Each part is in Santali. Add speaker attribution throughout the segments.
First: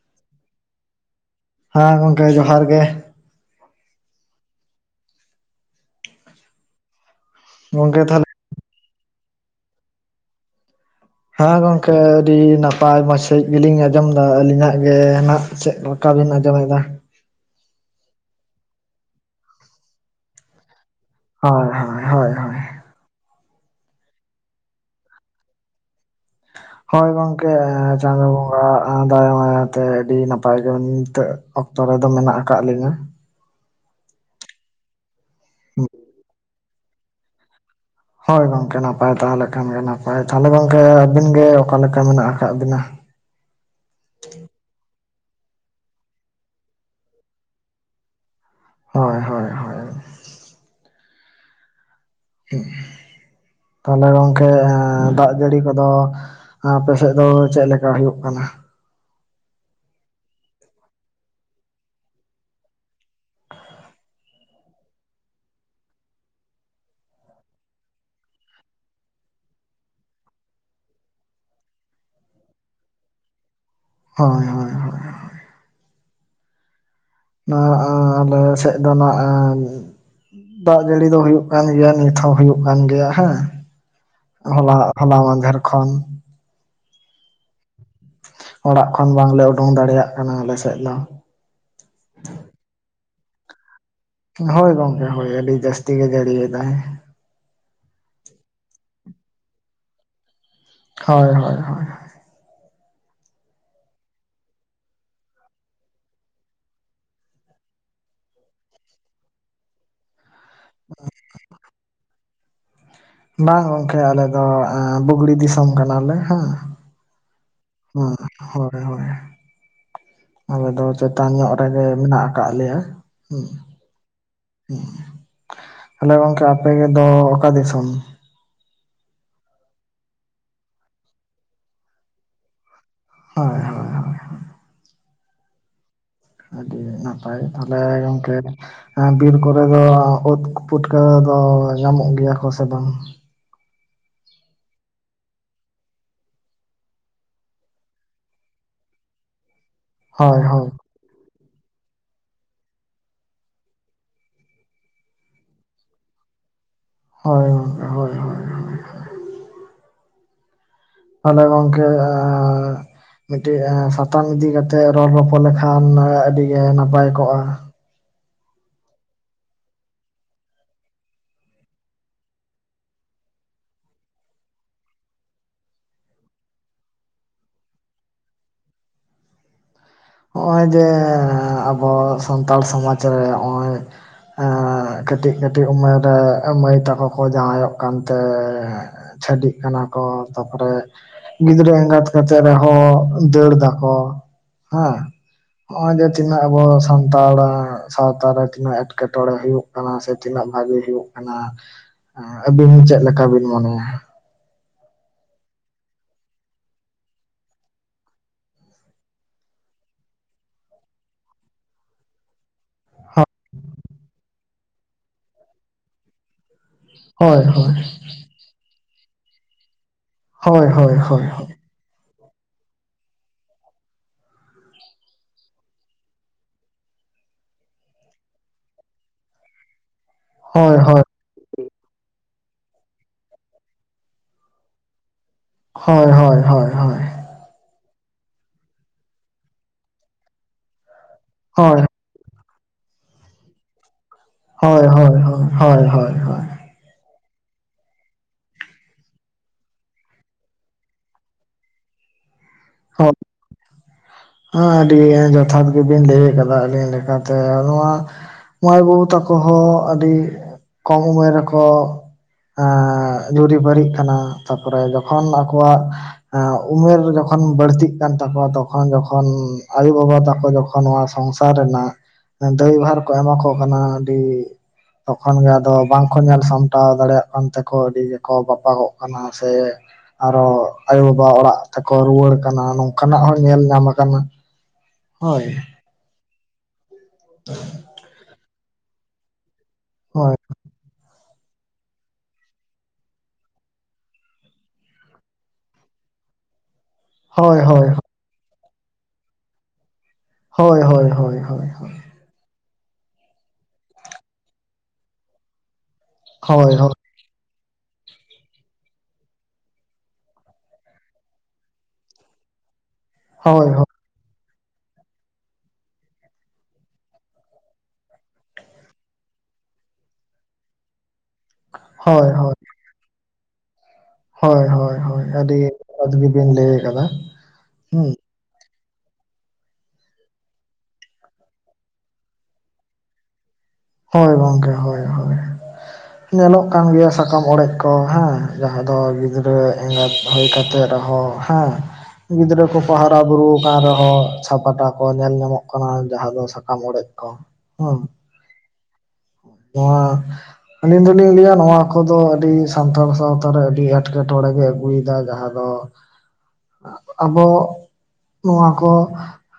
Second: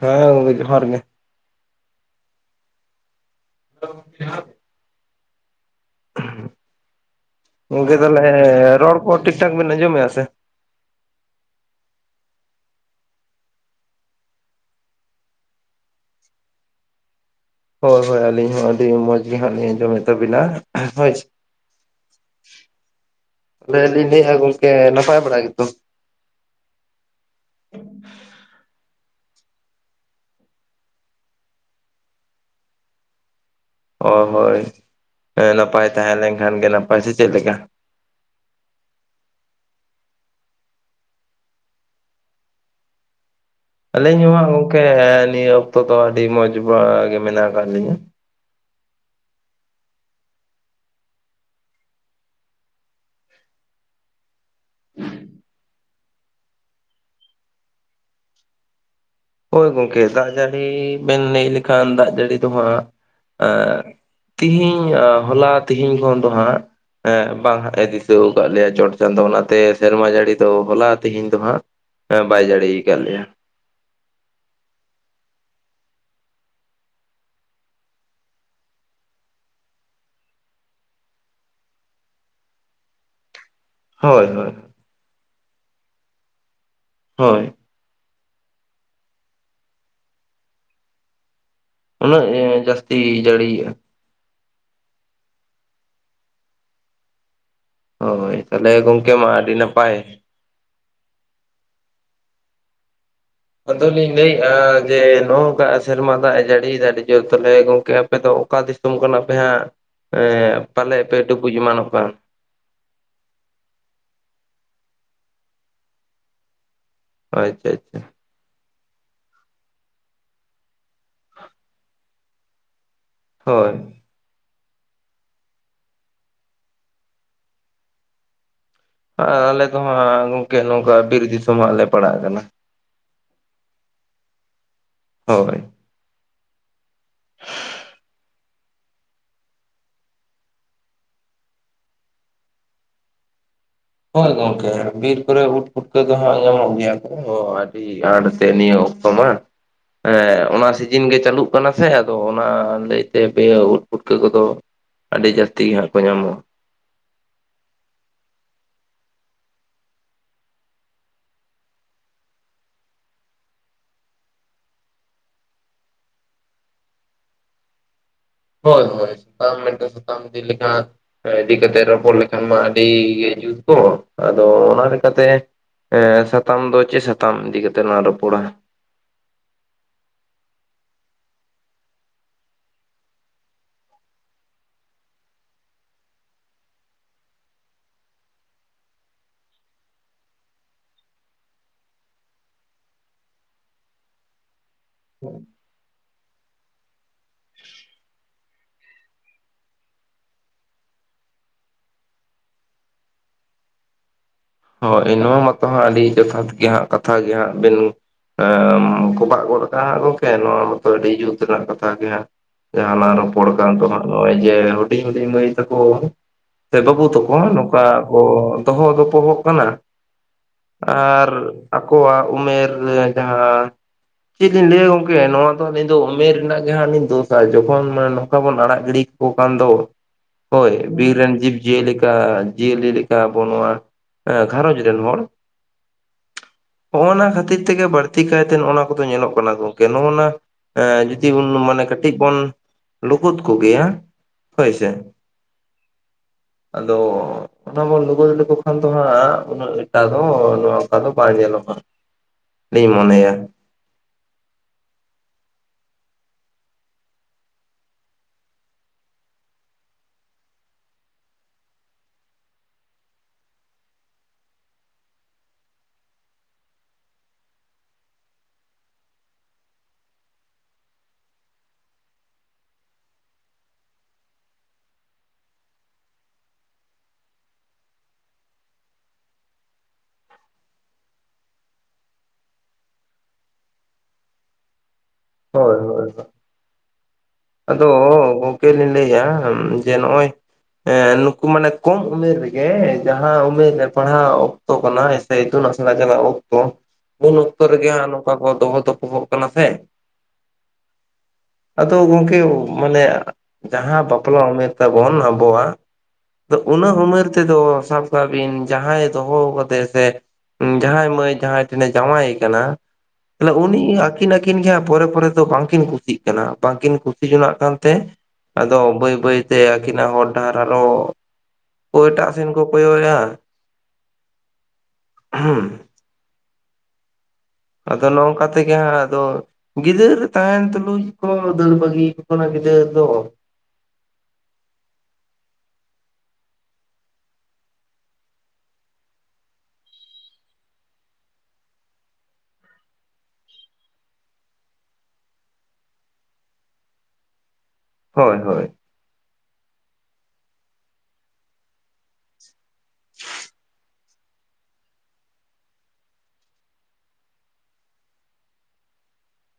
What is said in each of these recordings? Speaker 1: ᱦᱮ ᱜᱚᱝᱠᱮ ᱡᱚᱦᱟᱨ ᱜᱮ
Speaker 2: ᱦᱮᱸ ᱜᱚᱝᱠᱮ ᱡᱚᱦᱟᱨ ᱜᱮ
Speaker 1: [unintelligible] ᱜᱚᱝᱠᱮ ᱛᱟᱦᱚᱞᱮ ᱨᱚᱲ ᱠᱚ ᱴᱷᱤᱠ ᱴᱷᱟᱠ ᱵᱮᱱ ᱟᱡᱚᱢᱮ-ᱟ ᱥᱮ
Speaker 2: ᱦᱮᱸ ᱜᱚᱝᱠᱮ ᱟᱹᱰᱤ ᱱᱟᱯᱟᱭ ᱢᱚᱪᱷᱟ ᱜᱮᱞᱤᱧ ᱟᱸᱡᱚᱢ ᱫᱟ ᱟᱹᱞᱤᱧᱟᱜ ᱜᱮ ᱱᱟᱜ ᱪᱮᱫ ᱠᱟᱵᱤᱱ ᱟᱸᱡᱚᱢᱟᱭᱮᱫᱟ
Speaker 1: ᱦᱳᱭ ᱦᱳᱭ ᱟᱹᱞᱤᱧ ᱦᱚᱸ ᱟᱹᱰᱤ ᱢᱚᱡᱽ ᱜᱮ ᱦᱟᱸᱜ ᱞᱤᱧ ᱟᱸᱡᱚᱢ ᱮᱫ ᱛᱟᱵᱤᱱᱟ ᱦᱳᱭ
Speaker 2: ᱦᱚᱭ ᱦᱚᱭ ᱦᱚᱭ ᱦᱚᱭ
Speaker 1: ᱞᱟᱹᱭᱟᱞᱤᱣ ᱞᱟᱹᱭᱤᱧ ᱜᱚᱝᱠᱮ ᱱᱟᱯᱟᱭ ᱵᱟᱲᱟ ᱜᱮᱛᱚ
Speaker 2: ᱦᱳᱭ ᱜᱚᱝᱠᱮ ᱪᱟᱸᱫᱚ ᱵᱚᱸᱜᱟ ᱫᱟᱭᱟ ᱢᱟᱭᱟᱛᱮ ᱟᱹᱰᱤ ᱱᱟᱯᱟᱭ ᱜᱮ ᱢᱤᱱᱟᱹᱧᱟ ᱱᱤᱛᱚᱜ ᱚᱠᱛᱚ ᱨᱮᱫᱚ ᱢᱮᱱᱟᱜ ᱟᱠᱟᱫ ᱞᱤᱧᱟ
Speaker 1: ᱚ ᱦᱳᱭ ᱱᱟᱯᱟᱭ ᱛᱟᱦᱮ ᱞᱮᱱᱠᱷᱟᱱ ᱜᱮ ᱱᱟᱯᱟᱭ ᱥᱮ ᱪᱮᱫ ᱞᱮᱠᱟ
Speaker 2: ᱦᱳᱭ ᱜᱚᱝᱠᱮ ᱱᱟᱯᱟᱭ ᱛᱟᱦᱮ ᱞᱮᱠᱷᱟᱱ ᱜᱮ ᱱᱟᱯᱟᱭ ᱛᱟᱦᱚᱞᱮ ᱜᱚᱝᱠᱮ ᱟᱹᱵᱤᱱ ᱜᱮ ᱚᱠᱟ ᱞᱮᱠᱟ ᱢᱮᱱᱟᱜ ᱟᱠᱟᱫ ᱵᱤᱱᱟ
Speaker 1: ᱟᱹᱞᱤᱧ ᱦᱚᱸ ᱦᱟᱜ ᱜᱚᱝᱠᱮ ᱱᱤᱭᱟᱹ ᱚᱠᱛᱚ ᱫᱚ ᱟᱹᱰᱤ ᱢᱚᱸᱡᱽ ᱵᱟᱲᱟ ᱜᱮ ᱢᱮᱱᱟᱜ ᱟᱠᱟᱫ ᱞᱤᱧᱟᱹ
Speaker 2: ᱦᱳᱭ ᱦᱳᱭ ᱦᱳᱭ ᱛᱟᱦᱚᱞᱮ ᱜᱚᱝᱠᱮ ᱫᱟᱜ ᱡᱟᱹᱲᱤ ᱠᱚᱫᱚ ᱟᱯᱮᱥᱮᱫ ᱫᱚ ᱪᱮᱫ ᱞᱮᱠᱟ ᱦᱩᱭᱩᱜ ᱠᱟᱱᱟ
Speaker 1: ᱦᱳᱭ ᱜᱚᱝᱠᱮ ᱫᱟᱜ ᱡᱟᱹᱲᱤ ᱵᱮᱱ ᱞᱟᱹᱭ ᱞᱮᱠᱷᱟᱱ ᱫᱟᱜ ᱡᱟᱹᱲᱤ ᱫᱚᱦᱟᱸᱜ ᱮ ᱛᱤᱦᱤᱧ ᱟᱨ ᱦᱚᱞᱟ ᱛᱤᱦᱤᱧ ᱠᱷᱚᱱ ᱫᱚ ᱦᱟᱸᱜ ᱦᱮᱸ ᱵᱟᱝ ᱦᱟᱜ ᱮ ᱫᱤᱥᱟᱹᱟᱠᱟᱫ ᱞᱮᱭᱟ ᱪᱚᱴ ᱪᱟᱸᱫᱚ ᱚᱱᱟᱛᱮ ᱥᱮᱨᱢᱟ ᱡᱟᱹᱲᱤ ᱫᱚ ᱦᱚᱞᱟ ᱛᱮᱦᱤᱧ ᱫᱚ ᱦᱟᱸᱜ ᱦᱮ ᱵᱟᱭ ᱡᱟᱹᱲᱤ ᱠᱟᱜ ᱞᱮᱭᱟ
Speaker 2: ᱦᱳᱭ ᱦᱳᱭ ᱦᱳᱭ ᱱᱚᱣᱟ ᱟᱞᱮ ᱥᱮᱫ ᱫᱚ ᱱᱟᱜ ᱫᱟᱜ ᱡᱟᱹᱲᱤ ᱫᱚ ᱦᱩᱭᱩᱜ ᱠᱟᱱ ᱜᱮᱭᱟ ᱱᱤᱛ ᱦᱚᱸ ᱦᱩᱭᱩᱜ ᱠᱟᱱ ᱜᱮᱭᱟ ᱦᱮᱸ
Speaker 1: ᱦᱳᱭ ᱦᱳᱭ
Speaker 2: ᱦᱚᱞᱟ ᱦᱚᱞᱟ ᱢᱟᱫᱷᱮᱨ ᱠᱷᱚᱱ
Speaker 1: ᱦᱳᱭ
Speaker 2: ᱚᱲᱟᱜ ᱠᱷᱚᱱ ᱵᱟᱝᱞᱮ ᱩᱰᱩᱝ ᱫᱟᱲᱮᱭᱟᱜ ᱠᱟᱱᱟ ᱟᱞᱮᱥᱮᱫ ᱫᱚ
Speaker 1: ᱩᱱᱟᱹᱜ ᱮ ᱡᱟᱹᱥᱛᱤᱭ ᱡᱟᱹᱲᱤᱭ ᱮᱜ-ᱟ
Speaker 2: ᱦᱳᱭ ᱜᱚᱝᱠᱮ ᱦᱳᱭ ᱟᱹᱰᱤ ᱡᱟᱹᱥᱛᱤ ᱜᱮᱭ ᱡᱟᱹᱲᱤᱭ ᱮᱫᱟᱭ
Speaker 1: ᱦᱳᱭ ᱛᱟᱦᱚᱞᱮ ᱜᱚᱝᱠᱮ ᱢᱟ ᱟᱹᱰᱤ ᱱᱟᱯᱟᱭ
Speaker 2: ᱦᱳᱭ ᱦᱳᱭ ᱦᱳᱭ
Speaker 1: ᱟᱫᱚᱞᱤᱧ ᱞᱟᱹᱭᱮᱫ-ᱟ ᱡᱮ ᱱᱚᱜᱠᱟ ᱥᱮᱨᱢᱟ ᱫᱟᱜ ᱮ ᱡᱟᱹᱲᱤᱭᱮᱫᱟ ᱟᱹᱰᱤ ᱡᱳᱨ ᱛᱟᱦᱚᱞᱮ ᱜᱚᱝᱠᱮ ᱟᱯᱮᱫᱚ ᱚᱠᱟ ᱫᱤᱥᱚᱢ ᱫᱤᱥᱚᱢ ᱠᱟᱱᱟᱯᱮ ᱦᱟᱜ ᱯᱟᱞᱮᱭ ᱯᱮ ᱰᱩᱵᱩᱡ ᱮᱢᱟᱱᱚᱜ ᱠᱟᱱ
Speaker 2: ᱵᱟᱝ ᱜᱚᱝᱠᱮ ᱟᱞᱮ ᱫᱚ ᱵᱩᱜᱽᱲᱤ ᱫᱤᱥᱚᱢ ᱠᱟᱱᱟᱞᱮ ᱦᱮ
Speaker 1: ᱟᱪᱪᱟ ᱟᱡ
Speaker 2: ᱦᱳᱭ ᱦᱳᱭ ᱟᱞᱮ ᱫᱚ ᱪᱮᱛᱟᱱ ᱧᱚᱜ ᱨᱮᱜᱮ ᱢᱮᱱᱟᱜ ᱟᱠᱟᱜ ᱞᱮᱭᱟ ᱦᱩ
Speaker 1: ᱦᱳᱭ
Speaker 2: ᱦᱮᱞᱳ ᱜᱚᱝᱠᱮ ᱟᱯᱮ ᱫᱚ ᱚᱠᱟ ᱫᱤᱥᱚᱢ
Speaker 1: ᱟᱞᱮ ᱠᱚ ᱢᱟ ᱜᱚᱝᱠᱮ ᱱᱚᱝᱠᱟ ᱵᱤᱨ ᱫᱤᱥᱚᱢ ᱦᱚᱲ ᱞᱮ ᱯᱟᱲᱟᱜ ᱠᱟᱱᱟ
Speaker 2: ᱦᱳᱭ ᱦᱳᱭ ᱦᱳᱭ
Speaker 1: ᱦᱳᱭ
Speaker 2: ᱟᱹᱰᱤ ᱱᱟᱯᱟᱭ ᱜᱮ ᱛᱟᱦᱳᱞᱮ ᱜᱚᱝᱠᱮ, ᱵᱤᱨ ᱠᱚᱨᱮ ᱫᱚ ᱚᱛ ᱯᱩᱴᱠᱟᱹ ᱠᱚ ᱧᱟᱢᱚᱜ ᱜᱮᱭᱟ ᱠᱚ ᱥᱮ ᱵᱟᱝ?
Speaker 1: ᱦᱳᱭ ᱜᱚᱝᱠᱮ ᱵᱤᱨ ᱠᱚᱨᱮ ᱳᱫᱽ ᱯᱩᱴᱠᱟᱹ ᱫᱚ ᱦᱜ ᱧᱟᱢᱚᱜ ᱜᱮᱭᱟ ᱠᱚ ᱟᱹᱰᱤ ᱟᱸᱴ ᱛᱮ, ᱱᱤᱭᱟᱹ ᱠᱚ ᱵᱟᱝ,
Speaker 2: ᱦᱳᱭ ᱦᱳᱭ
Speaker 1: ᱚᱱᱟ ᱫᱤᱱ ᱜᱮ ᱪᱟᱹᱞᱩᱜ ᱠᱟᱱᱟ ᱥᱮ ᱟᱫᱚ ᱚᱱᱟ ᱞᱟᱹᱭ [unintelligible] ᱛᱮ ᱯᱮ ᱩᱫ ᱯᱷᱩᱴᱠᱟᱹ ᱠᱚᱫᱚ ᱟᱹᱰᱤ ᱡᱟᱹᱥᱛᱤ ᱜᱮ ᱦᱟᱸᱜ ᱠᱚ ᱧᱟᱢᱚᱜᱼᱟ᱾
Speaker 2: ᱦᱳᱭ ᱜᱚᱝᱠᱮ ᱦᱳᱭ ᱦᱳᱭ ᱦᱮᱞᱳ ᱜᱟᱝᱠᱮ ᱟ ᱢᱤᱫᱴᱮᱱ ᱥᱟᱛᱟᱢ ᱤᱫᱤ ᱠᱟᱛᱮᱜ ᱨᱚᱲ ᱨᱚᱯᱚᱲ ᱞᱮᱠᱷᱟᱱ ᱟᱹᱰᱤᱜ ᱱᱟᱯᱟᱭ ᱠᱚᱜᱼᱟ᱾
Speaker 1: ᱦᱳᱭ ᱦᱳᱭ, ᱠᱟᱨᱚᱱ ᱢᱮᱫᱴᱟᱝ ᱥᱟᱛᱟᱢ ᱤᱫᱤ ᱞᱮᱠᱷᱱ ᱤᱫᱤ ᱠᱟᱛᱮᱜ ᱨᱚᱯᱚᱲ ᱞᱮᱠᱷᱟᱱ ᱢᱟ ᱟᱹᱰᱤ ᱡᱩᱛ ᱠᱚᱜ, ᱟᱫᱚ ᱚᱱᱟ ᱞᱮᱠᱟᱛᱮ ᱮ ᱥᱟᱛᱟᱢ ᱫᱚ ᱪᱮᱫ ᱥᱟᱛᱟᱢ ᱤᱫᱤ ᱠᱟᱛᱮᱜ ᱞᱟᱝ ᱨᱚᱯᱚᱲᱟ?
Speaker 2: ᱱᱚᱜᱼᱚᱭ ᱡᱮ ᱟᱵᱚ ᱥᱟᱱᱛᱟᱲ ᱥᱚᱢᱟᱡᱽ ᱨᱮ ᱱᱚᱜᱼᱚᱭ, ᱠᱟᱹᱴᱤᱡ ᱠᱟᱹᱴᱤᱡ ᱩᱢᱮᱨ ᱨᱮ ᱢᱟᱹᱭ ᱛᱟᱠᱚ ᱠᱚ ᱡᱟᱶᱟᱭᱚᱜ ᱠᱟᱱᱛᱮ, ᱪᱷᱟᱹᱰᱤᱜ ᱠᱟᱱᱟ ᱠᱚ ᱛᱟᱨᱯᱚᱨᱮ ᱜᱤᱫᱽᱨᱟᱹ ᱮᱸᱜᱟᱛ ᱠᱟᱛᱮᱜ ᱨᱮᱦᱚᱸ ᱫᱟᱹᱲ ᱫᱟᱠᱚ, ᱦᱟᱸ ᱱᱚᱜ ᱚᱭ ᱡᱮ ᱛᱤᱱᱟᱹᱜ ᱟᱵᱚ ᱥᱟᱱᱛᱟᱲ ᱥᱟᱶᱛᱟᱨᱮ ᱛᱤᱱᱟᱹᱜ ᱮᱸᱴᱠᱮᱴᱚᱬᱮ ᱦᱩᱭᱩᱜ ᱠᱟᱱᱟ ᱥᱮ ᱛᱤᱱᱟᱹᱜ ᱵᱷᱟᱜᱤ ᱦᱩᱭᱩᱜ ᱠᱟᱱᱟ ᱟᱹᱵᱤᱱ ᱪᱮᱫ ᱞᱮᱠᱟ ᱵᱤᱱ ᱢᱚᱱᱮᱭᱟ?
Speaker 1: ᱦᱳᱭ ᱱᱚᱣᱟ ᱢᱟᱛᱚ ᱦᱟᱸᱜ ᱟᱹᱰᱤ ᱡᱚᱛᱷᱟᱛ ᱜᱮ ᱦᱟᱸᱜ ᱠᱟᱛᱷ ᱜᱮ ᱦᱟᱸᱜ ᱵᱮᱱ, ᱮ ᱠᱚᱵᱟᱜ ᱜᱚᱫ ᱠᱟᱜᱼᱟ ᱦᱟᱸᱜ ᱜᱚᱝᱠᱮ ᱱᱚᱣᱟ ᱢᱟᱛᱚ ᱟᱹᱰᱤ ᱡᱩᱛ ᱨᱮᱱᱟᱜ ᱠᱟᱛᱷᱟ ᱜᱮ ᱦᱟᱸᱜ ᱡᱟᱦᱟᱞᱟᱝ ᱨᱚᱯᱚᱲ ᱠᱟᱱ ᱛᱚ ᱦᱟᱸᱜ ᱱᱚᱜᱼᱚᱭ ᱡᱮ ᱦᱩᱰᱤᱧ ᱦᱩᱰᱤᱧ ᱢᱟᱹᱭ ᱛᱟᱠᱚ, ᱥᱮ ᱵᱟᱹᱵᱩ ᱛᱟᱠᱚ
Speaker 2: ᱦᱳᱭ ᱦᱳᱭ
Speaker 1: ᱱᱚᱝᱠᱟ ᱠᱚ ᱫᱚᱦᱚ ᱜᱚᱯᱚᱦᱚᱜ ᱠᱟᱱᱟ
Speaker 2: ᱦᱳᱭ ᱦᱳᱭ ᱦᱳᱭ
Speaker 1: ᱟᱨ ᱟᱠᱚᱣᱟᱜ ᱩᱢᱮᱨ ᱡᱟᱦᱟᱸ ᱪᱮᱫ ᱞᱤᱧ ᱞᱟᱹᱭᱟ ᱜᱚᱝᱠᱮ ᱱᱚᱣᱟ ᱫᱚᱞᱤᱧ ᱫᱚ ᱩᱢᱮᱨ ᱨᱮᱱᱟᱜ ᱜᱮ ᱦᱟᱸᱜ ᱞᱤᱧ ᱫᱳᱥᱟ ᱡᱚᱠᱷᱚᱱ ᱢᱟᱱᱮ ᱱᱚᱝᱠᱟ ᱵᱚᱱ ᱟᱲᱟᱜ ᱜᱤᱲᱤ ᱠᱚ ᱠᱟᱱ ᱫᱚ ᱦᱳᱭ ᱵᱤᱨ ᱨᱮᱱ ᱡᱤᱵᱽᱡᱤᱭᱟᱹᱞᱤᱠᱟ ᱡᱤᱭᱟᱹᱞᱤ ᱞᱮᱠᱟᱵᱚ ᱱᱚᱣᱟ ᱮᱸ ᱜᱷᱟᱨᱚᱧᱡᱽ ᱨᱮᱱ ᱦᱚᱲ
Speaker 2: ᱦᱚᱭ ᱦᱚᱭ ᱦᱚᱭ
Speaker 1: ᱦᱚᱜᱼᱱᱟ ᱠᱷᱟᱹᱛᱤᱨ ᱛᱮᱜᱮ ᱵᱟᱹᱲᱛᱤ ᱠᱟᱭᱛᱮ ᱱᱚᱜᱼᱱᱟ ᱱᱚᱣᱟ ᱠᱚᱫᱚ ᱧᱮᱞᱚᱜ ᱠᱟᱱᱟ ᱜᱚᱝᱠᱮ ᱱᱚᱜᱼᱱᱟ, ᱮᱸᱜ ᱡᱩᱫᱤ ᱵᱚᱱ
Speaker 2: ᱦᱳᱭ
Speaker 1: ᱢᱟᱱᱮ ᱠᱟᱹᱴᱤᱡ ᱵᱚᱱ ᱞᱩᱠᱩᱫ ᱠᱚᱜᱮᱭᱟ,
Speaker 2: ᱦᱳᱭ ᱦᱳᱭ ᱦᱳᱭ ᱦᱳᱭ,
Speaker 1: ᱟᱫᱚ ᱚᱱᱟ ᱵᱚᱱ ᱞᱩᱜᱚᱫ ᱞᱮᱠᱚ ᱠᱷᱟᱱ, ᱟᱫᱚ ᱦᱟᱸᱜ ᱩᱱᱟᱹᱜ ᱴᱟ ᱫᱚ ᱱᱚᱝᱠᱟ ᱫᱚ ᱵᱟᱝ ᱧᱮᱞᱚᱜᱼᱟ ᱤᱧ
Speaker 2: ᱦᱳᱭ
Speaker 1: ᱢᱚᱱᱮᱭᱟ᱾
Speaker 2: ᱟᱹᱰᱤ ᱡᱚᱛᱷᱟᱛ ᱜᱮᱵᱤᱱ ᱞᱟᱹᱭ ᱠᱟᱫᱟ ᱟᱹᱞᱤᱧ ᱞᱮᱠᱟᱛᱮ ᱱᱚᱣᱟ ᱢᱟᱹᱭ ᱵᱟᱹᱵᱩ ᱛᱟᱠᱚ ᱦᱚᱸ ᱟᱹᱰᱤ ᱠᱚᱢ ᱩᱢᱮᱨ ᱨᱮᱠᱚ ᱮᱸ ᱡᱩᱨᱤ ᱵᱟᱨᱤᱜ ᱠᱟᱱᱟ, ᱛᱟᱯᱚᱨᱮ ᱡᱚᱠᱷᱚᱱ ᱟᱠᱚᱣᱟᱜ ᱩᱢᱮᱨ ᱡᱚᱠᱷᱚᱱ ᱛᱚᱠᱷᱚᱱ ᱵᱟᱹᱲᱛᱤᱜ ᱠᱟᱱ ᱛᱟᱠᱚᱣᱟ ᱛᱚᱠᱷᱚᱱ ᱡᱚᱠᱷᱚᱱ ᱟᱭᱳ ᱵᱟᱵᱟ ᱛᱟᱠᱚ ᱡᱚᱠᱷᱚᱱ ᱱᱚᱣᱟ ᱥᱚᱝᱥᱟᱨ ᱨᱮᱱᱟᱜ ᱫᱟᱹᱭᱵᱷᱟᱨ ᱠᱚ ᱮᱢᱟ ᱠᱚ ᱠᱟᱱᱟ ᱟᱹᱰᱤ ᱛᱚᱠᱷᱚᱱ ᱜᱮ ᱟᱫᱚ ᱵᱟᱝᱠᱚ ᱧᱮᱞ ᱥᱟᱢᱴᱟᱣ ᱫᱟᱲᱮᱭᱟᱜ ᱠᱟᱱ ᱛᱮᱠᱚ ᱟᱹᱰᱤ ᱜᱮᱠᱚ ᱵᱟᱯᱟᱜᱚᱜ ᱠᱟᱱᱟ ᱥᱮ ᱟᱨᱦᱚ ᱟᱭᱳ ᱵᱟᱵᱟ ᱚᱲᱟᱜ ᱛᱮᱠᱚ ᱨᱩᱣᱟᱹᱲ ᱠᱟᱱᱟ ᱱᱚᱝᱠᱟᱱᱟᱜ ᱦᱚᱸ ᱧᱮᱞ ᱧᱟᱢ ᱟᱠᱟᱱᱟ᱾
Speaker 1: ᱦᱳᱭ ᱦᱳᱭ ᱟᱫᱚ ᱜᱚᱝᱠᱮ ᱞᱤᱧ ᱞᱟᱹᱭᱮᱜᱼᱟ ᱡᱮ ᱱᱚᱜᱼᱚᱭ
Speaker 2: ᱦᱳᱭ
Speaker 1: ᱱᱩᱠᱩ ᱢᱟᱱᱮ ᱠᱚᱢ ᱩᱢᱮᱨ ᱨᱮᱜᱮ ᱡᱟᱦᱟᱸ ᱩᱢᱮᱨ ᱨᱮ ᱯᱟᱲᱦᱟᱣ ᱚᱠᱛᱚ ᱠᱟᱱᱟ ᱥᱮ ᱤᱛᱩᱱ ᱟᱥᱲᱟ ᱪᱟᱞᱟᱜ ᱚᱠᱛᱚ ᱩᱱ
Speaker 2: ᱦᱳᱭ
Speaker 1: ᱚᱠᱛᱚ
Speaker 2: ᱦᱳᱭ
Speaker 1: ᱨᱮᱜᱮ ᱦᱟᱸᱜ ᱱᱚᱝᱠᱟ ᱠᱚ ᱫᱚᱦᱚ ᱫᱚᱯᱚᱦᱚᱜ ᱠᱟᱱᱟ ᱥᱮ,
Speaker 2: ᱦᱳᱭ ᱦᱳᱦ ᱦᱳᱭ
Speaker 1: ᱟᱫᱚ ᱜᱚᱝᱠᱮ ᱢᱟᱱᱮ ᱡᱟᱦᱟᱸ ᱵᱟᱯᱞᱟ ᱩᱢᱮᱨ ᱛᱟᱵᱚᱱ ᱟᱵᱚᱣᱟᱜ ᱟᱫᱚ
Speaker 2: ᱦᱳᱭ ᱦᱳᱭ
Speaker 1: ᱩᱱᱟᱹᱜ ᱩᱢᱮᱨ ᱛᱮᱫᱚ ᱥᱟᱵ ᱠᱟᱜ ᱵᱤᱱ ᱡᱟᱦᱟᱸᱭ ᱫᱚᱦᱚ ᱠᱟᱫᱟᱮᱭᱟ ᱥᱮ ᱡᱟᱦᱟᱸᱭ ᱢᱟᱹᱭ ᱡᱟᱦᱟᱸᱭ ᱴᱷᱮᱱᱮ ᱡᱟᱶᱟᱭ ᱟᱠᱟᱱᱟ ᱾ [unintelligible]
Speaker 2: ᱦᱳᱭ
Speaker 1: ᱩᱱᱤ ᱟᱹᱠᱤᱱ ᱟᱹᱠᱤᱱ ᱜᱮᱭᱟ ᱯᱚᱨᱮ ᱯᱚᱨᱮ ᱫᱚ ᱵᱟᱝᱠᱤᱱ ᱠᱩᱥᱤᱜ ᱠᱟᱱᱟ ᱾ ᱵᱟᱝᱠᱤᱱ ᱠᱩᱥᱤᱜ ᱡᱚᱱᱟᱜ ᱠᱟᱱᱛᱮ ᱟᱫᱚ ᱵᱟᱹᱭ ᱵᱟᱹᱭ ᱛᱮ ᱟᱹᱠᱤᱱᱟᱜ ᱦᱚᱨ ᱰᱟᱦᱟᱨ ᱟᱨᱦᱚᱸ ᱚᱠᱚᱭ ᱮᱴᱟᱜ
Speaker 2: ᱦᱳᱭ
Speaker 1: ᱥᱮᱱ ᱠᱚ ᱠᱚᱭᱚᱜ ᱮᱭᱟ ᱾
Speaker 2: ᱦᱳᱭ ᱦᱳᱭ ᱦᱳᱭ ᱟᱹᱰᱤ ᱟᱹᱰᱤ ᱜᱮᱵᱤᱱ ᱞᱟᱹᱭ ᱟᱠᱟᱫᱟ ᱾
Speaker 1: ᱟᱫᱚ ᱱᱚᱝᱠᱟ ᱛᱮᱜᱮ ᱦᱟᱹᱜ ᱟᱫᱚ ᱜᱤᱫᱟᱹᱨ ᱛᱟᱦᱮᱸᱱ ᱛᱩᱞᱩᱡ ᱠᱚ ᱫᱟᱹᱲ ᱵᱟᱹᱜᱤᱭᱟᱠᱚ ᱠᱟᱱᱟ ᱜᱤᱫᱟᱹᱨ ᱫᱚ ᱾
Speaker 2: ᱦᱳᱭ ᱜᱚᱝᱠᱮ ᱦᱳᱭ ᱦᱳᱭ ᱾ ᱧᱮᱞᱚᱜ ᱠᱟᱱ ᱜᱮᱭᱟ ᱥᱟᱠᱟᱢ ᱚᱲᱮᱡ ᱠᱚ ᱦᱮᱸ, ᱡᱟᱦᱟᱸ ᱫᱚ ᱜᱤᱫᱽᱨᱟᱹ ᱮᱸᱜᱟᱛ ᱦᱩᱭ ᱠᱟᱛᱮ ᱨᱮᱦᱚᱸ ᱦᱮᱸ ᱜᱤᱫᱽᱨᱟᱹ ᱠᱚᱠᱚ ᱦᱟᱨᱟ ᱵᱩᱨᱩ ᱟᱠᱟᱱ ᱨᱮᱦᱚᱸ ᱪᱷᱟᱯᱟᱰᱟ ᱠᱚ ᱧᱮᱞ ᱧᱟᱢᱚᱜ ᱠᱟᱱᱟ ᱡᱟᱦᱟᱸ ᱫᱚ ᱥᱟᱠᱟᱢ ᱚᱲᱮᱡ ᱠᱚ [inaudible] ᱦᱩᱸ
Speaker 1: ᱦᱳᱭ ᱦᱳᱭ
Speaker 2: ᱱᱚᱣᱟ ᱟᱹᱞᱤᱧ ᱫᱚᱞᱤᱧ ᱞᱟᱹᱭᱟ ᱱᱚᱣᱟ ᱠᱚᱫᱚ ᱟᱹᱰᱤ ᱥᱟᱱᱛᱟᱲ ᱥᱟᱶᱛᱟ ᱨᱮ ᱟᱹᱰᱤ ᱮᱸᱴᱠᱮᱴᱚᱬᱮ ᱜᱮ ᱟᱹᱜᱩᱭᱮᱫᱟ ᱡᱟᱦᱟᱸ ᱫᱚ ᱟᱵᱚ ᱱᱚᱣᱟ ᱠᱚ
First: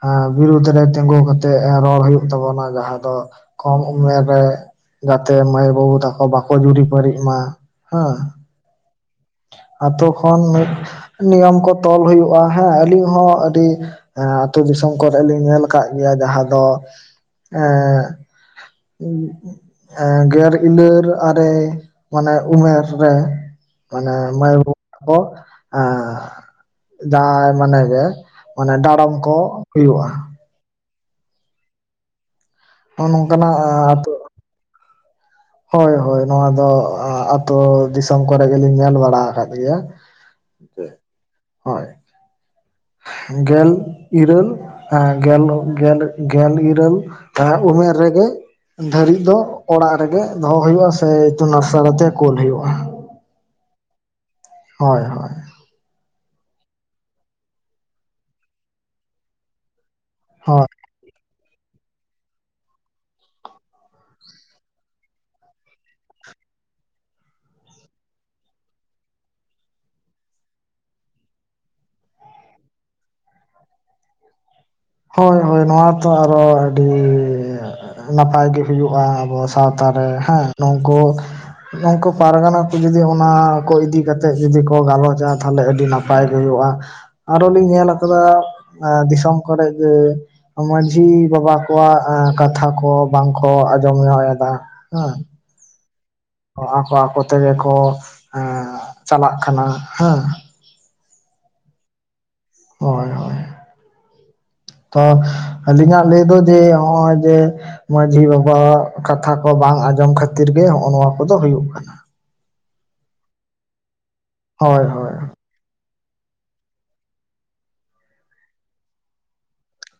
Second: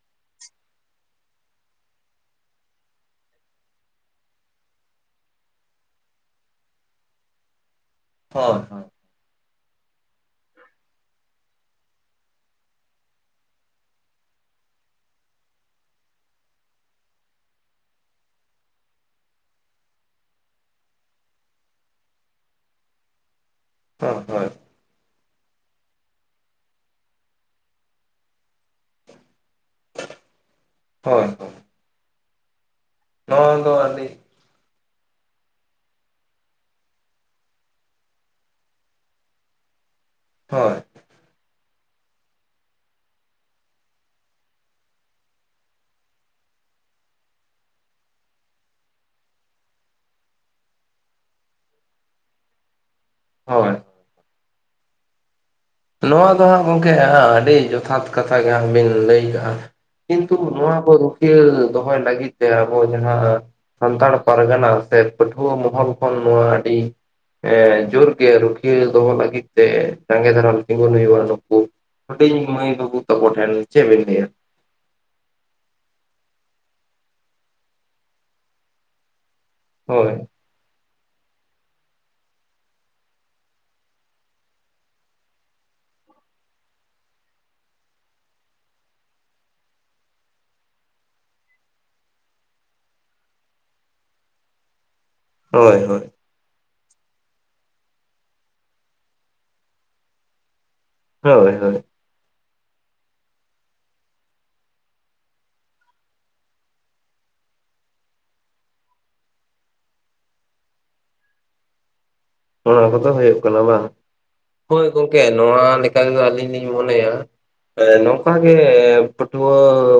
Speaker 2: ᱦᱮᱸ ᱵᱤᱨᱩᱫᱷ ᱨᱮ ᱛᱤᱸᱜᱩ ᱠᱟᱛᱮᱜ ᱨᱚᱲ ᱦᱩᱭᱩᱜ ᱛᱟᱵᱚᱱᱟ ᱡᱟᱦᱟᱸ ᱫᱚ ᱠᱚᱢ ᱩᱢᱮᱨ ᱨᱮ ᱜᱟᱛᱮ, ᱢᱟᱹᱭ ᱟᱨ ᱵᱟᱵᱩ ᱛᱟᱠᱚ ᱵᱟᱠᱚ ᱡᱩᱨᱤ ᱯᱟᱨᱤᱜ ᱢᱟ ᱦᱮᱸ᱾
Speaker 1: ᱦᱳᱭ ᱦᱳᱭ
Speaker 2: ᱟᱛᱳ ᱠᱷᱚᱱ ᱢᱤᱫ ᱱᱤᱭᱚᱢ ᱠᱚ ᱛᱚᱞ ᱦᱩᱭᱩᱜᱼᱟ ᱦᱮᱸ ᱾ ᱟᱹᱞᱤᱧ ᱦᱚᱸ ᱟᱹᱰᱤ ᱮᱸ ᱟᱹᱛᱩ ᱫᱤᱥᱚᱢ ᱠᱚᱨᱮᱞᱤᱧ ᱧᱮᱞ ᱠᱟᱜ ᱜᱮᱭᱟ ᱡᱟᱦᱟ ᱫᱚ ᱮᱸ [unintelligible] ᱮᱸ ᱜᱮᱨ ᱤᱞᱟᱹᱨ ᱟᱨᱮ ᱢᱟᱱᱮ ᱩᱢᱮᱨ ᱨᱮ᱾ ᱢᱟᱱᱮ
Speaker 1: ᱦᱳᱭ
Speaker 2: ᱢᱟ.
Speaker 1: ᱦᱳᱭ
Speaker 2: ᱭ ᱵᱟᱹᱵᱩ ᱛᱟᱠᱚ ᱟᱸ ᱡᱟᱶᱟᱭ ᱢᱟᱱᱮ ᱜᱮ ᱢᱟᱱᱮ ᱰᱟᱸᱲᱚᱢ ᱠᱚ ᱦᱩᱭᱩᱜᱼᱟ ᱾
Speaker 1: ᱦᱳᱭ ᱦᱳᱭ
Speaker 2: ᱱᱚᱜᱼ ᱱᱚᱝᱠᱟᱱᱟᱜ ᱟ
Speaker 1: ᱫᱚ ᱟᱹᱰᱤ
Speaker 2: ᱟᱛᱩ ᱦᱳᱭ ᱦᱳᱭ ᱱᱚᱣᱟ ᱫᱚ ᱟ ᱟ. ᱛᱩ ᱫᱤᱥᱚᱢ ᱠᱚᱨᱮ ᱜᱮᱞᱤᱧ ᱧᱮᱞ ᱵᱟᱲᱟ ᱟᱠᱟᱫ ᱜᱮᱭᱟ ᱾
Speaker 1: ᱦᱳᱭ
Speaker 2: ᱦᱮᱸ ᱦᱳᱭ ᱾ ᱜᱮᱞ ᱤᱨᱟᱹᱞ ᱦᱮᱸ ᱜᱮᱞ ᱜᱮᱞ ᱜᱮᱞ ᱤᱨᱟᱹᱞ ᱮᱸ ᱩᱢᱮᱨ ᱨᱮᱜᱮ ᱫᱷᱟᱹᱨᱤᱡ ᱫᱚ ᱚᱲᱟᱜ ᱨᱮᱜᱮ ᱫᱚᱦᱚ ᱦᱩᱭᱩᱜᱼᱟ ᱥᱮ ᱤᱛᱩᱱ ᱟᱥᱲᱟ ᱛᱮ ᱠᱳᱞ ᱦᱩᱭᱩᱜᱼᱟ ᱾
Speaker 1: ᱦᱳᱭ
Speaker 2: ᱦᱳᱭ ᱦᱳᱭ
Speaker 1: ᱱᱚᱣᱟ ᱫᱚ ᱦᱟᱹᱜ ᱜᱚᱢᱠᱮ ᱦᱟᱸᱜ ᱟᱹᱰᱤ ᱡᱚᱛᱷᱟᱛ ᱠᱟᱛᱷᱟ ᱜᱮ ᱦᱟᱸᱜ ᱵᱤᱱ ᱞᱟᱹᱭᱟᱠᱟᱜᱼᱟ ᱾ ᱠᱤᱱᱛᱩ
Speaker 2: ᱦᱳᱭ
Speaker 1: ᱱᱚᱣᱟ ᱠᱚ ᱨᱩᱠᱷᱤᱭᱟᱹ ᱫᱚᱦᱚᱭ ᱞᱟᱹᱜᱤᱫ ᱛᱮ ᱟᱵᱚ ᱡᱟᱦᱟᱸ ᱟᱹ ᱥᱟᱱᱛᱟᱲ ᱯᱟᱨᱜᱟᱱᱟ ᱥᱮ ᱯᱟᱹᱴᱷᱩᱣᱟᱹ ᱢᱚᱦᱚᱞ ᱠᱷᱚᱱ ᱱᱚᱣᱟ ᱟᱹᱰᱤ ᱦᱮᱸ ᱡᱩᱨ ᱜᱮ ᱨᱩᱠᱷᱤᱭᱟᱹ ᱫᱚᱦᱚ ᱞᱟᱹᱜᱤᱫ ᱛᱮ ᱥᱟᱸᱜᱮ ᱫᱟᱨᱟᱢ ᱛᱤᱸᱜᱩᱱ ᱦᱩᱭᱩᱜᱼᱟ᱾ ᱱᱩᱠᱩ ᱦᱩᱰᱤᱧ ᱢᱟᱹᱭ ᱵᱟᱹᱵᱩ ᱛᱚᱠᱚ ᱴᱷᱮᱱ ᱪᱮᱫ ᱵᱤᱱ ᱞᱟᱹᱭᱼᱟ ᱾
Speaker 2: ᱦᱳᱭ ᱦᱳᱭ ᱱᱚᱣᱟ ᱛᱚ ᱟᱨᱚ ᱟᱹᱰᱤ ᱱᱟᱯᱟᱭ ᱜᱮ ᱦᱩᱭᱩᱜᱼᱟ ᱾ ᱟᱵᱚ ᱥᱟᱶᱛᱟ ᱨᱮ
Speaker 1: ᱦᱳᱭ
Speaker 2: ᱦᱮᱸ ᱱᱩᱝᱠᱩ ᱱᱩᱝᱠᱩ ᱯᱟᱨᱜᱟᱱᱟ ᱠᱚ ᱡᱩᱫᱤ ᱚᱱᱟ ᱠᱚ ᱤᱫᱤ ᱠᱟᱛᱮᱫ ᱡᱩᱫᱤ ᱠᱚ ᱜᱟᱞᱚᱪᱼᱟ ᱛᱟᱦᱚᱞᱮ ᱟᱹᱰᱤ ᱱᱟᱯ ᱯᱟᱭ ᱦᱩᱭᱩᱜᱼᱟ᱾ ᱟᱨᱚ ᱞᱤᱧ ᱧᱮᱞ ᱟᱠᱟᱫᱟ ᱟᱸ ᱫᱤᱥᱚᱢ ᱠᱚᱨᱮ ᱡᱮ ᱢᱟᱺᱡᱷᱤ ᱵᱟᱵᱟ ᱠᱚᱣᱟᱜ ᱠᱟᱛᱷᱟ ᱠᱚ ᱵᱟᱝᱠᱚ ᱟᱸᱡᱚᱢ ᱧᱚᱜ ᱮᱫᱟ, ᱦᱮᱸ ᱾
Speaker 1: ᱦᱳᱭ ᱦᱳᱭ
Speaker 2: ᱦᱚᱸ ᱟᱠᱚ ᱟᱠᱚ ᱛᱮᱜᱮ ᱠᱚ ᱦᱮᱸ ᱪᱟᱞᱟᱜ ᱠᱟᱱᱟ ᱦᱮᱸ ᱾
Speaker 1: ᱦᱳᱭ ᱦᱳᱭ
Speaker 2: ᱦᱳᱭ ᱦᱳᱭ᱾ ᱛᱚ ᱟᱹᱞᱤᱧᱟᱜ ᱞᱟᱹᱭ ᱫᱚ ᱡᱮ ᱱᱚᱜᱼᱚᱭ ᱡᱮ ᱢᱟᱺᱡᱷᱤ ᱵᱟᱵᱟᱣᱟᱜ ᱠᱟᱛᱷᱟ ᱠᱚ ᱵᱟᱝ ᱟᱸᱡᱚᱢ ᱠᱷᱟᱹᱛᱤᱨ ᱜᱮ ᱱᱚᱜᱼᱚ ᱱᱚᱣᱟ ᱠᱚᱫᱚ ᱦᱩᱭᱩᱜ ᱠᱟᱱᱟ᱾
Speaker 1: ᱚᱱᱟ ᱠᱚᱫᱚ ᱦᱩᱭᱩᱜ ᱠᱟᱱᱟ ᱵᱟᱝ᱾ ᱦᱳᱭ ᱜᱚᱝᱠᱮ ᱱᱚᱣᱟ ᱞᱮᱠᱟ ᱛᱮᱫᱚ ᱟᱹᱞᱤᱧ ᱞᱤᱧ ᱢᱚᱱᱮᱭᱟ ᱮ ᱱᱚᱝᱠᱟ ᱜᱮ ᱯᱟᱹᱴᱷᱩᱣᱟᱹ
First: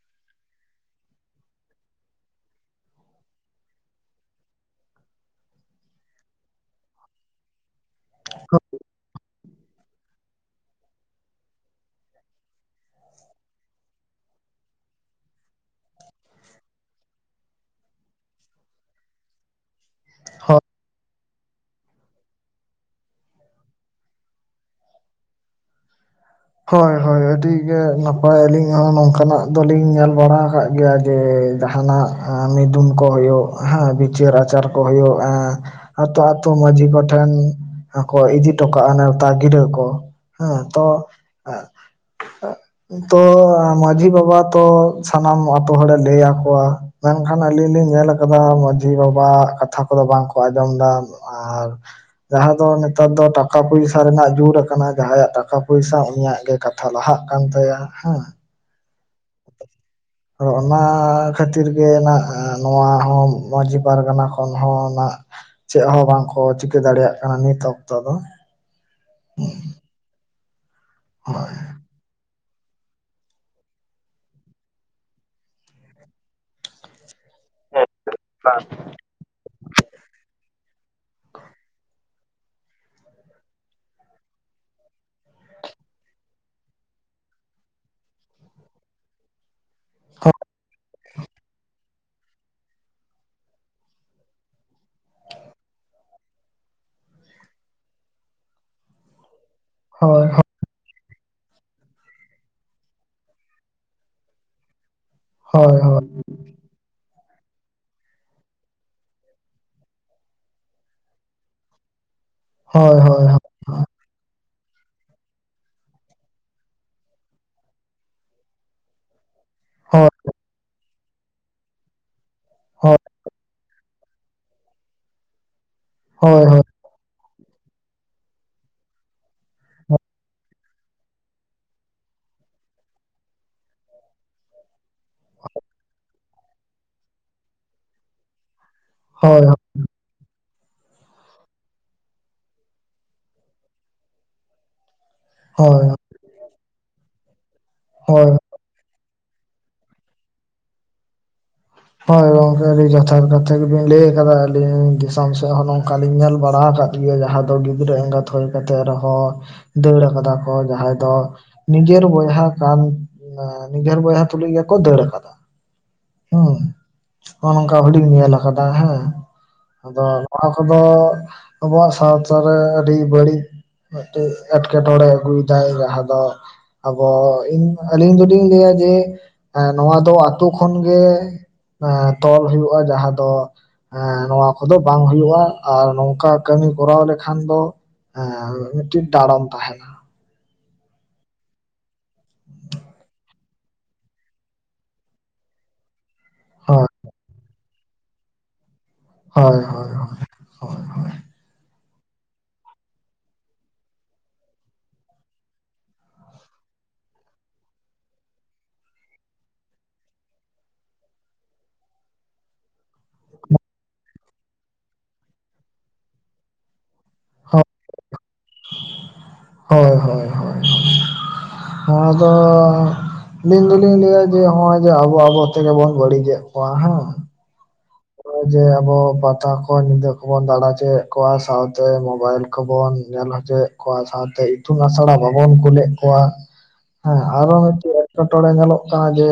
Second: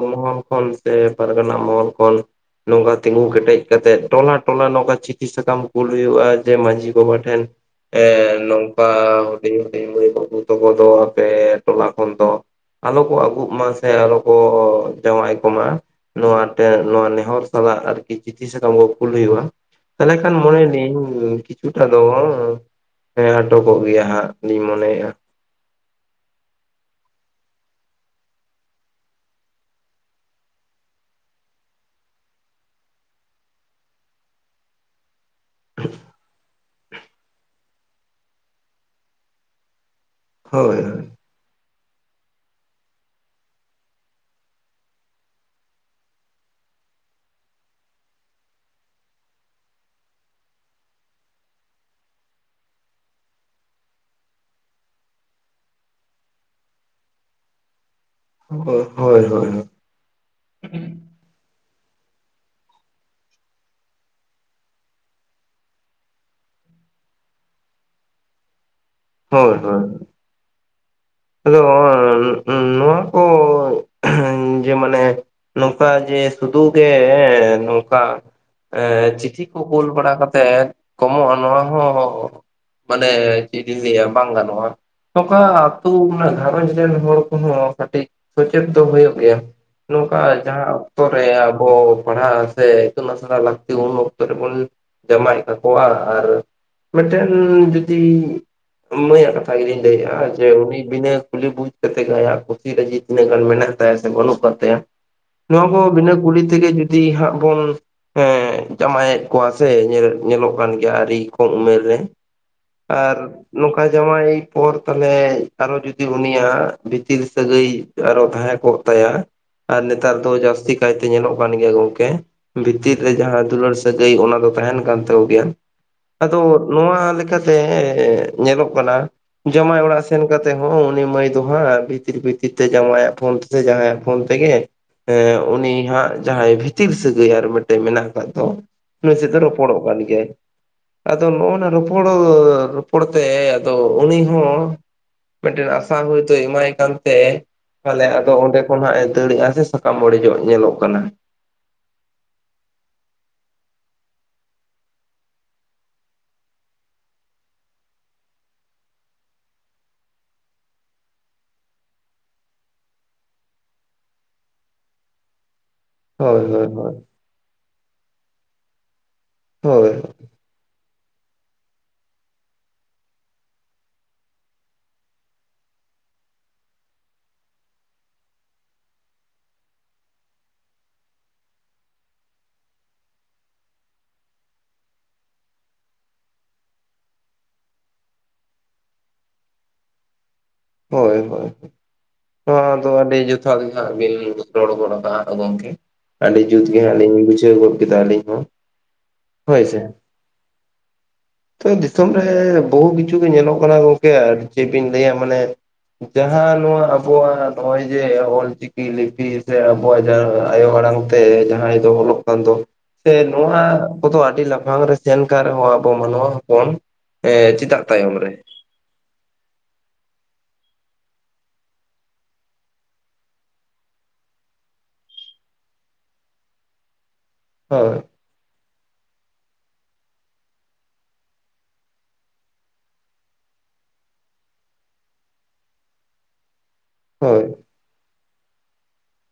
Speaker 1: ᱢᱚᱦᱚᱞ ᱠᱷᱚᱱ ᱥᱮ ᱯᱟᱨᱜᱟᱱᱟ ᱢᱚᱦᱚᱞ ᱠᱷᱚᱱ ᱱᱚᱝᱠᱟ ᱛᱤᱸᱜᱩ ᱠᱮᱴᱮᱡ ᱠᱟᱛᱮᱜ ᱴᱚᱞᱟ ᱴᱚᱞᱟ ᱱᱚᱝᱠᱟ ᱪᱤᱴᱷᱤ ᱥᱟᱠᱟᱢ ᱠᱩᱞ ᱦᱩᱭᱩᱜᱼᱟ ᱡᱮ ᱢᱟᱺᱡᱷᱤ ᱵᱟᱵᱟ ᱴᱷᱮᱱ ᱮᱸ ᱱᱚᱝᱠᱟ ᱦᱩᱰᱤᱧ ᱦᱩᱰᱩᱧ ᱢᱟ. ᱭ ᱵᱟᱵᱩ ᱵᱟᱵᱩ ᱛᱟᱠᱚ ᱫᱚ ᱟᱯᱮ ᱴᱚᱞᱟ ᱠᱷᱚᱱ ᱫᱚ ᱟᱞᱚ ᱠᱚ ᱟᱹᱜᱩᱜ ᱢᱟ ᱥᱮ ᱟᱞᱚ ᱠᱚ ᱡᱟᱶᱟᱭ ᱠᱚᱢᱟ ᱱᱚᱣᱟ ᱛᱮ ᱱᱚᱣᱟ ᱱᱮᱦᱚᱨ ᱥᱟᱞᱟᱜ ᱟᱨᱠᱤ ᱪᱤᱴᱷᱤ ᱥᱟᱠᱟᱢ ᱠᱚ ᱠᱩᱞ ᱦᱩᱭᱩᱜᱼᱟ ᱛᱟᱦᱚᱞᱮ ᱠᱷᱟᱱ
Speaker 2: ᱦᱳᱭ
Speaker 1: ᱢᱚᱱᱮᱫᱤᱧ ᱠᱤᱪᱷᱩᱴᱟᱜ ᱫᱚ ᱦᱮᱸ ᱟᱴᱚᱠᱚᱜ ᱜᱮᱭᱟ ᱦᱟᱸᱜ ᱞᱤᱧ ᱢᱚᱱᱮᱭᱮᱜᱼᱟ
Speaker 2: ᱦᱳᱭ ᱦᱳᱭ ᱟᱹᱰᱤᱜᱮ ᱱᱟᱯᱟᱭ ᱟᱹᱞᱤᱧ ᱦᱚᱸ ᱱᱚᱝᱠᱟᱱᱟᱜ ᱫᱚᱞᱤᱧ ᱧᱮᱞ ᱜᱟᱞᱡᱨᱟᱣ ᱟᱠᱟᱫ ᱜᱮᱭᱟ ᱡᱮ ᱡᱟᱦᱟᱱᱟᱜ ᱢᱤᱫᱩᱱ ᱠᱚ ᱦᱩᱭᱩᱜ ᱦᱮᱸ ᱵᱤᱪᱟᱹᱨ ᱟᱪᱟᱨ ᱦᱩᱭᱩᱜᱼᱟ ᱟᱹᱛᱳ ᱟᱹᱛᱳ ᱢᱟᱺᱡᱷᱤ ᱠᱚᱴᱷᱮᱱ ᱠᱚ ᱤᱫᱤ ᱦᱚᱴᱚ ᱠᱟᱜᱼᱟ ᱱᱮᱣᱛᱟ ᱜᱤᱨᱟᱹ ᱠᱚ ᱦᱮᱸ
Speaker 1: ᱦᱳᱭ
Speaker 2: ᱛᱚ
Speaker 1: ᱦᱳᱭ
Speaker 2: ᱟᱸ ᱛᱚ ᱢᱟᱺᱡᱷᱤ ᱵᱟᱵᱟ ᱛᱚ ᱥᱟᱱᱟᱢ ᱟᱛᱳ ᱦᱚᱲᱮ ᱞᱟᱹᱭ ᱟᱠᱚᱣᱟ ᱢᱮᱱᱠᱷᱟᱱ ᱟᱹᱞᱤᱧ ᱞᱤᱧ ᱧᱮᱞ ᱟᱠᱟᱫᱟ ᱢᱟᱺᱡᱷᱤ ᱵᱟᱵᱟ ᱠᱟᱛᱷᱟ ᱠᱚᱫᱚ ᱵᱟᱝᱠᱚ ᱟᱸᱡᱚᱢ ᱮᱫᱟ ᱟᱨ ᱡᱟᱦᱟᱸ ᱫᱚ ᱱᱮᱛᱟᱨ ᱫᱚ ᱴᱟᱠᱟ ᱯᱚᱭᱥᱟ ᱨᱮᱱᱟᱜ ᱡᱳᱨ ᱟᱠᱟᱱᱟ ᱡᱟᱦᱟᱸᱭᱟᱜ ᱴᱟᱠᱟ ᱯᱚᱭᱥᱟ ᱩᱱᱤᱭᱟᱹᱜ ᱜᱮ ᱠᱟᱛᱷᱟ ᱞᱟᱦᱟᱜ ᱠᱟᱱ ᱛᱟᱭᱟ ᱦᱮᱸ
Speaker 1: ᱦᱳᱭ ᱦᱳᱭ ᱦᱳᱭ
Speaker 2: ᱚᱱᱟ ᱠᱷᱟᱹᱛᱤᱨ ᱜᱮ ᱱᱟᱦᱜ ᱱᱚᱣᱟ ᱦᱚᱸ ᱢᱟᱺᱡᱷᱤ ᱯᱟᱨᱜᱟᱱᱟ ᱠᱷᱚᱱ ᱦᱚᱸ ᱱᱟᱜ ᱪᱮᱫ ᱦᱚᱸ ᱵᱟᱝᱠᱚ ᱪᱤᱠᱟᱹ ᱫᱟᱲᱮᱭᱟᱜ ᱠᱟᱱᱟ ᱱᱤᱛ ᱚᱠᱛᱚ ᱫᱚ
Speaker 1: ᱦᱳᱭ ᱦᱳᱭ ᱟᱫᱚ ᱦᱚᱚᱭ ᱱᱚᱣᱟᱠᱩ ᱦᱸ ᱡᱮ ᱢᱟᱱᱮ ᱱᱚᱝᱠᱟ ᱡᱮ ᱥᱩᱫᱩ ᱜᱮ ᱜᱮ ᱱᱚᱝᱠᱟ ᱪᱤᱴᱦᱤ ᱠᱚ ᱠᱚᱞ ᱵᱟᱲᱟ ᱠᱟᱛᱮᱜ ᱠᱚᱢᱚᱜᱼᱟ ᱱᱚᱣᱟ ᱦᱚᱸ ᱢᱟᱱᱮ ᱪᱮᱫ ᱞᱤᱱ ᱞᱟᱹᱭ ᱟ ᱵᱟᱝ ᱜᱟᱱᱚᱜᱼᱟ ᱱᱚᱝᱠᱟ ᱛᱩᱵᱩ ᱚᱱᱟ ᱜᱷᱟᱨᱚᱡᱽ ᱨᱮᱱ ᱦᱚᱲ ᱠᱚᱦᱚᱸ ᱠᱟᱹᱴᱤᱡ ᱥᱚᱪᱮᱛᱚᱱ ᱦᱩᱭᱩᱜ ᱜᱮᱭᱟ ᱱᱚᱝᱠᱟ ᱡᱟᱦᱟᱸ ᱚᱠᱛᱚ ᱨᱮ ᱟᱵᱚ ᱯᱟᱲᱦᱟᱜ ᱥᱮ ᱤᱛᱩᱱ ᱟᱥᱲᱟ ᱞᱟᱹᱠᱛᱤ ᱩᱱ ᱚᱠᱛᱚ ᱨᱮᱵᱚᱱ ᱡᱟᱢᱟᱭᱮᱫ ᱛᱟᱠᱚᱣᱟ ᱟᱨ ᱢᱤᱫᱴᱮᱱ ᱡᱩᱫᱤ ᱢᱟᱹᱭᱟ ᱠᱟᱛᱷᱟ ᱜᱮᱞᱤᱧ
Speaker 2: ᱦᱳᱭ ᱦᱳᱭ
Speaker 1: ᱞᱟᱹᱭᱼᱟ ᱩᱱᱤ ᱵᱤᱱᱟᱹ ᱠᱩᱞᱤ ᱵᱩᱡ ᱠᱟᱛᱮᱜ ᱜᱮ ᱟᱭᱟᱜ ᱠᱩᱥᱤ ᱨᱟᱡᱤ ᱛᱤᱱᱟᱹᱜ ᱜᱟᱱ ᱢᱮᱱᱟᱜ ᱛᱟᱭᱟ ᱥᱮ ᱵᱟᱹᱱᱩᱜ ᱟᱠᱟᱫ ᱛᱟᱭᱟ ᱱᱚᱣᱟ
Speaker 2: ᱦᱳᱭ
Speaker 1: ᱠᱚᱸ ᱵᱤᱱᱟᱹ ᱠᱩᱲᱤ ᱛᱮᱜᱮ ᱡᱩᱫᱤ ᱦᱟᱸᱜ ᱵᱚᱱ ᱦᱮᱸ ᱡᱟᱶᱟᱭᱮᱫ ᱠᱚᱣᱟ ᱥᱮ ᱧᱮᱞᱮ ᱧᱮᱞᱚᱜ ᱠᱟᱱ ᱜᱮᱭᱟ ᱟᱹᱰᱤ ᱠᱚᱢ ᱩᱢᱮᱨ ᱨᱮ
Speaker 2: ᱦᱳᱭ
Speaker 1: ᱟᱨ
Speaker 2: ᱦᱳᱭ ᱦᱳᱭ
Speaker 1: ᱱᱚᱝᱠᱟ ᱡᱟᱢᱟᱭ ᱮ ᱯᱚᱨ ᱛᱟᱦᱚᱞᱮ ᱟᱨᱚ ᱡᱩᱫᱤ ᱩᱱᱤᱭᱟᱜ ᱵᱷᱤᱛᱤᱞ ᱥᱟᱹᱜᱟᱹᱭ ᱟᱨᱚ ᱛᱟᱦᱮᱸ ᱠᱚᱜ ᱛᱟᱭᱟ ᱟᱨ ᱱᱮᱛᱟᱨ ᱫᱚ ᱡᱟᱹᱥᱛᱤ ᱠᱟᱭᱛᱮ ᱧᱮᱞᱚᱜ ᱠᱟᱱ ᱜᱮᱭᱟ ᱜᱚᱝᱠᱮ
Speaker 2: ᱦᱳᱭ
Speaker 1: ᱵᱷᱤᱛᱤᱨ ᱨᱮ ᱡᱟᱦᱟᱸ ᱫᱩᱞᱟᱹᱲ ᱥ ᱥᱟᱹᱜᱟᱹᱭ ᱚᱱᱟ ᱫᱚ ᱛᱟᱦᱮᱱ ᱠᱟᱱ ᱛᱟᱠᱚ ᱜᱮᱭᱟ ᱟᱫᱚ
Speaker 2: ᱦᱳᱭ ᱦᱳᱭ
Speaker 1: ᱱᱚᱣᱟ ᱞᱮᱠᱟᱛᱮ ᱧᱮᱞᱚᱜ ᱠᱟᱱᱟ ᱡᱟᱶᱟᱭ ᱚᱲᱟᱜ ᱥᱮᱱ ᱠᱟᱛᱮᱫ ᱦᱚᱸ ᱩᱱᱤ ᱢᱟᱹᱭ ᱫᱚ ᱦᱟᱸᱜ ᱵᱷᱤᱛᱤᱨ ᱵᱷᱤᱛᱤᱨ ᱛᱮ ᱡᱟᱶᱟᱭᱟᱜ ᱯᱷᱳᱱ ᱛᱮᱥᱮ ᱡᱟᱦᱟᱸᱭᱟᱜ ᱯᱷᱳᱱ ᱛᱮᱜᱮ ᱦᱮᱸ ᱩᱱᱤ ᱦᱟᱸᱜ ᱡᱟᱦᱟᱸᱭ ᱵᱷᱤᱛᱤᱨ ᱥᱟᱹᱜᱟᱹᱭ ᱟᱨ ᱢᱤᱫᱴᱮᱡ ᱢᱮᱱᱟᱜ ᱟᱠᱟᱫ ᱫᱚ ᱱᱩᱭᱥᱟ ᱛᱮ
Speaker 2: ᱦᱳᱭ
Speaker 1: ᱨᱚᱯᱚᱲᱚᱜ ᱠᱟᱱ ᱜᱮᱭᱟᱭ ᱟᱫᱚ ᱱᱚᱜᱱᱟ ᱨᱚᱯᱚᱲ ᱨᱚᱯᱚᱲ ᱛᱮ ᱟᱫᱚ ᱩᱱᱤ ᱦᱚᱸ ᱢᱤᱫᱴᱮᱱ
Speaker 2: ᱦᱳᱭ
Speaker 1: ᱟᱥᱟ ᱦᱚᱭ ᱛᱚᱭ ᱮᱢᱟᱭ ᱠᱟᱱ ᱛᱮ ᱛᱟᱦᱚᱞᱮ
Speaker 2: ᱦᱳᱭ
Speaker 1: ᱟᱫᱚ ᱚᱸᱰᱮ ᱠᱷᱚᱱᱟᱜ ᱮ ᱫᱟᱹᱲᱮᱫᱟ ᱥᱮ ᱥᱟᱠᱟᱢ ᱚᱲᱮᱡᱚᱜ ᱧᱮᱞᱚᱜ ᱠᱟᱱᱟ
Speaker 2: ᱦᱳᱭ ᱜᱚᱝᱠᱮ ᱟᱹᱰᱤ ᱡᱚᱛᱷᱟᱛ ᱠᱟᱛᱷᱟ ᱜᱮᱵᱤᱱ ᱞᱟᱹᱭ ᱟᱠᱟᱫᱟ ᱟᱹᱞᱤᱧ ᱫᱤᱥᱚᱢ ᱥᱮᱫ ᱦᱚᱸ ᱱᱚᱝᱠᱟᱞᱤᱧ ᱧᱮᱞ ᱵᱟᱲᱟ ᱟᱠᱟᱫᱟ ᱤᱭᱟᱹ ᱡᱟᱦᱟ ᱫᱚ ᱜᱤᱫᱽᱨᱟᱹ ᱮᱸᱜᱟᱛ ᱦᱩᱭ ᱠᱟᱛᱮᱫ ᱨᱮᱦᱚᱸ ᱫᱟᱹᱲ ᱠᱟᱫᱟ ᱠᱚ ᱡᱟᱦᱟᱸᱭ ᱫᱚ ᱱᱤᱡᱮᱨ ᱵᱚᱭᱦᱟ ᱠᱟᱱ ᱱᱮᱡᱮᱨ ᱵᱚᱭᱦᱟ ᱛᱩᱞᱩᱡ ᱜᱮᱠᱚ ᱫᱟᱹᱲ ᱟᱠᱟᱫᱟ
Speaker 1: ᱦᱳᱭ ᱦᱳᱭ ᱦᱳᱭ
Speaker 2: ᱱᱚ ᱱᱚᱝᱠᱟ ᱦᱚᱰᱤᱧ [unintelligible] ᱧᱮᱞ ᱟᱠᱟᱫᱟ ᱦᱮᱸ
Speaker 1: ᱦᱳᱭ
Speaker 2: ᱟᱫᱚ ᱚᱱᱟ ᱠᱚᱫᱚ ᱟᱵᱚᱣᱟᱜ ᱥᱟᱶᱛᱟᱨᱮ ᱟᱹᱰᱤ ᱵᱟᱹᱲᱤᱡ ᱢᱤᱫᱴᱮᱱ ᱮᱸᱴᱠᱮᱴᱚᱬᱮ ᱟᱹᱜᱩᱭᱮᱫᱟᱭ ᱡᱟᱦᱟᱸ ᱫᱚ ᱟᱵᱚ ᱤᱧ ᱟᱹᱞᱤᱧ ᱫᱚᱞᱤᱧ ᱞᱟᱹᱭᱟ ᱡᱮ ᱱᱚᱣᱟ ᱫᱚ ᱟᱛᱳ ᱠᱷᱚᱱ ᱜᱮ ᱮᱸ ᱛᱚᱞ ᱦᱩᱭᱩᱜᱼᱟ ᱡᱟᱦᱟᱸ ᱫᱚ ᱦᱮᱸ ᱱᱚᱣᱟ ᱠᱚᱫᱚ ᱵᱟᱝ ᱦᱩᱭᱩᱜᱼᱟ ᱟᱨ ᱱᱚᱝᱠᱟ ᱠᱟᱹᱢᱤ ᱠᱚᱨᱟᱣ ᱞᱮᱠᱷᱟᱱ ᱫᱚ ᱦᱮᱸ ᱢᱤᱫᱴᱤᱱ ᱫᱟᱲᱚᱢ ᱛᱟᱦᱮᱱᱟ
Speaker 1: ᱦᱳᱭ ᱦᱳᱭ ᱱᱚᱣᱟᱫᱚ ᱟᱹᱰᱤ ᱡᱚᱛᱷᱟᱛ ᱜᱮ ᱦᱟᱸᱜ ᱵᱤᱱ ᱨᱚᱲ ᱜᱚᱫ ᱟᱠᱟᱫᱼᱟ ᱜᱚᱢᱠᱮ ᱟᱹᱰᱤ ᱡᱩᱛ ᱜᱮ
Speaker 2: ᱦᱳᱭ
Speaker 1: ᱦᱟᱸᱜ ᱞᱤᱧ ᱵᱩᱡᱷᱟᱹᱣ ᱜᱚᱫ ᱠᱮᱫᱟ ᱟᱹᱞᱤᱧ ᱦᱚᱸ ᱦᱳᱭ ᱥᱮ [inaudible] ᱛᱚ ᱫᱤᱥᱚᱢ ᱨᱮ ᱵᱚᱦᱩ ᱠᱤᱪᱷᱩ ᱜᱮ ᱧᱮᱞᱚᱜ ᱠᱟᱱᱟ ᱜᱚᱝᱠᱮ ᱟᱨ ᱪᱮᱫ ᱵᱤᱱ ᱞᱟᱹᱭᱟ ᱢᱟᱱᱮ ᱡᱟᱦᱟᱸ ᱱᱚᱣᱟ ᱟᱵᱚᱣᱟᱜ ᱱᱚᱜᱼᱚᱭ ᱡᱮ ᱚᱞᱪᱤᱠᱤ ᱪᱤᱠᱤ ᱞᱤᱯᱤ ᱥᱮ ᱟᱵᱚᱣᱟᱜ ᱡᱟᱦᱟᱸ ᱟᱭᱳ ᱟᱲᱟᱝ ᱛᱮ ᱡᱟᱦᱟᱸᱭ ᱫᱚ ᱚᱞᱚᱜ ᱠᱟᱱ ᱫᱚ ᱥᱮ ᱱᱚᱣᱟ ᱠᱚᱫᱚ ᱟᱹᱰᱤ ᱞᱟᱯᱷᱟᱝ ᱨᱮ ᱥᱮᱱ ᱠᱟᱱ ᱨᱮᱦᱚᱸ ᱟᱵᱚ ᱢᱟᱱᱣᱟ ᱦᱚᱯᱚᱱ ᱦᱮᱸ ᱪᱮᱫᱟᱜ ᱛᱟᱭᱚᱢ ᱨᱮ
Speaker 2: ᱦᱳᱭ ᱦᱳᱭ ᱦᱳᱭ ᱱᱚᱣᱟ ᱫᱚ ᱟᱹᱞᱤᱧ ᱫᱚᱞᱤᱧ ᱞᱟᱹᱭᱟ ᱡᱮ ᱱᱚᱜᱼᱚᱭ ᱡᱮ ᱟᱵᱚ ᱟᱵᱚ ᱛᱮᱜᱮ ᱵᱚᱱ ᱵᱟᱹᱲᱤᱡᱮᱫ ᱠᱚᱣᱟ ᱦᱮᱸ
Speaker 1: ᱦᱳᱭ
Speaker 2: ᱱᱚᱜᱼᱚᱭ ᱡᱮ ᱟᱵᱚ ᱯᱟᱛᱟ ᱠᱚ ᱧᱤᱫᱟᱹ ᱠᱚᱵᱚᱱ ᱫᱟᱬᱟ ᱦᱚᱪᱚᱭᱮᱫ ᱠᱚᱣᱟ ᱥᱟᱶᱛᱮ ᱢᱳᱵᱟᱭᱤᱞ ᱠᱚᱵᱚᱱ ᱧᱮᱞ ᱦᱚᱪᱚᱭᱮᱫ ᱠᱚᱣᱟ ᱥᱟᱶᱛ ᱮ ᱤᱛᱩᱱ ᱟᱥᱲᱟ ᱵᱟᱵᱚᱱ ᱠᱩᱞᱮᱫ ᱠᱚᱣᱟ
Speaker 1: [inaudible]
Speaker 2: ᱦᱮᱸ ᱟᱨᱚ ᱢᱤᱫᱴᱮᱡ ᱮᱸᱴᱠᱮᱴᱚᱬᱮ ᱧᱮᱞᱚᱜ ᱠᱟᱱᱟ ᱡᱮ